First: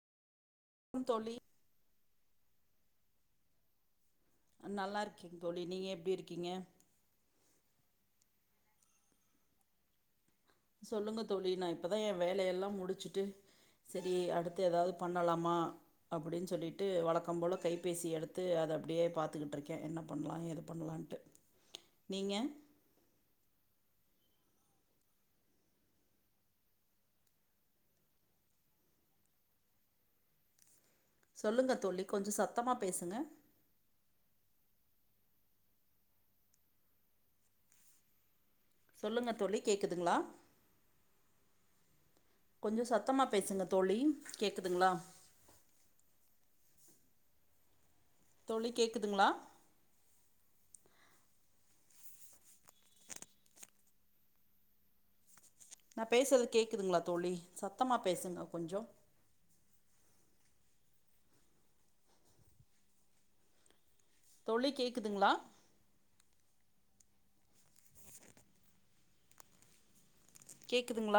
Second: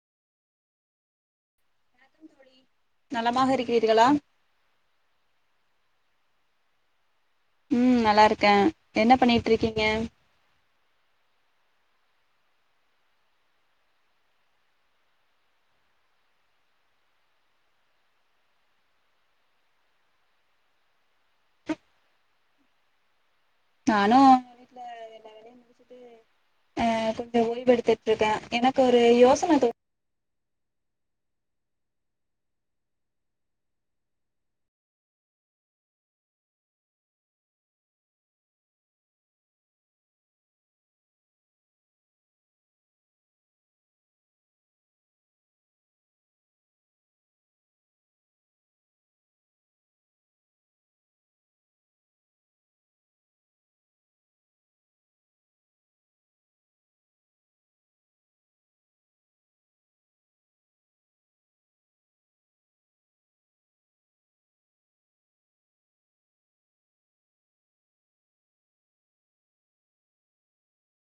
ம் தோழி வணக்கம் நலமாக இருக்கிறீர்களா நல்லா இருக்கங்க தோழி நீங்க எப்டி இருக்கீங்க ம் நல்லாருக்கே என்ன பண்ணிட்ருக்கீங்க சொல்லுங்க தோழி நா இப்பதா ஏ வேலையெல்லா முடிச்சிட்டு செரி அடுத்து எதாவ்து பண்ணலாமா அப்டின் சொல்லிட்டு வழக்கம் போல கைபேசி எடுத்து அத அப்டியே பாத்துக்கிட்ருக்கே என்ன பண்லா ஏது பண்லான்ட்டு நீங்க நானு எங்க வீட்ல எல்லா வேலையு முடிச்சுட்டு அ கொஞ்ச ஓய்வு எத்துட்ருக்கே எனக்கு ஒரு யோசன தோ சொல்லுங்க தோழி கொஞ்ச சத்தமா பேசுங்க சொல்லுங்க தோழி கேக்குதுங்ளா கொஞ்ச சத்தமா பேசுங்க தோழி கேக்குதுங்ளா தோழி கேக்குதுங்ளா நா பேசுறது கேக்குதுங்ளா தோழி சத்தமா பேசுங்க கொஞ்சோ தோழி கேக்குதுங்ளா கேக்குதுங்ளா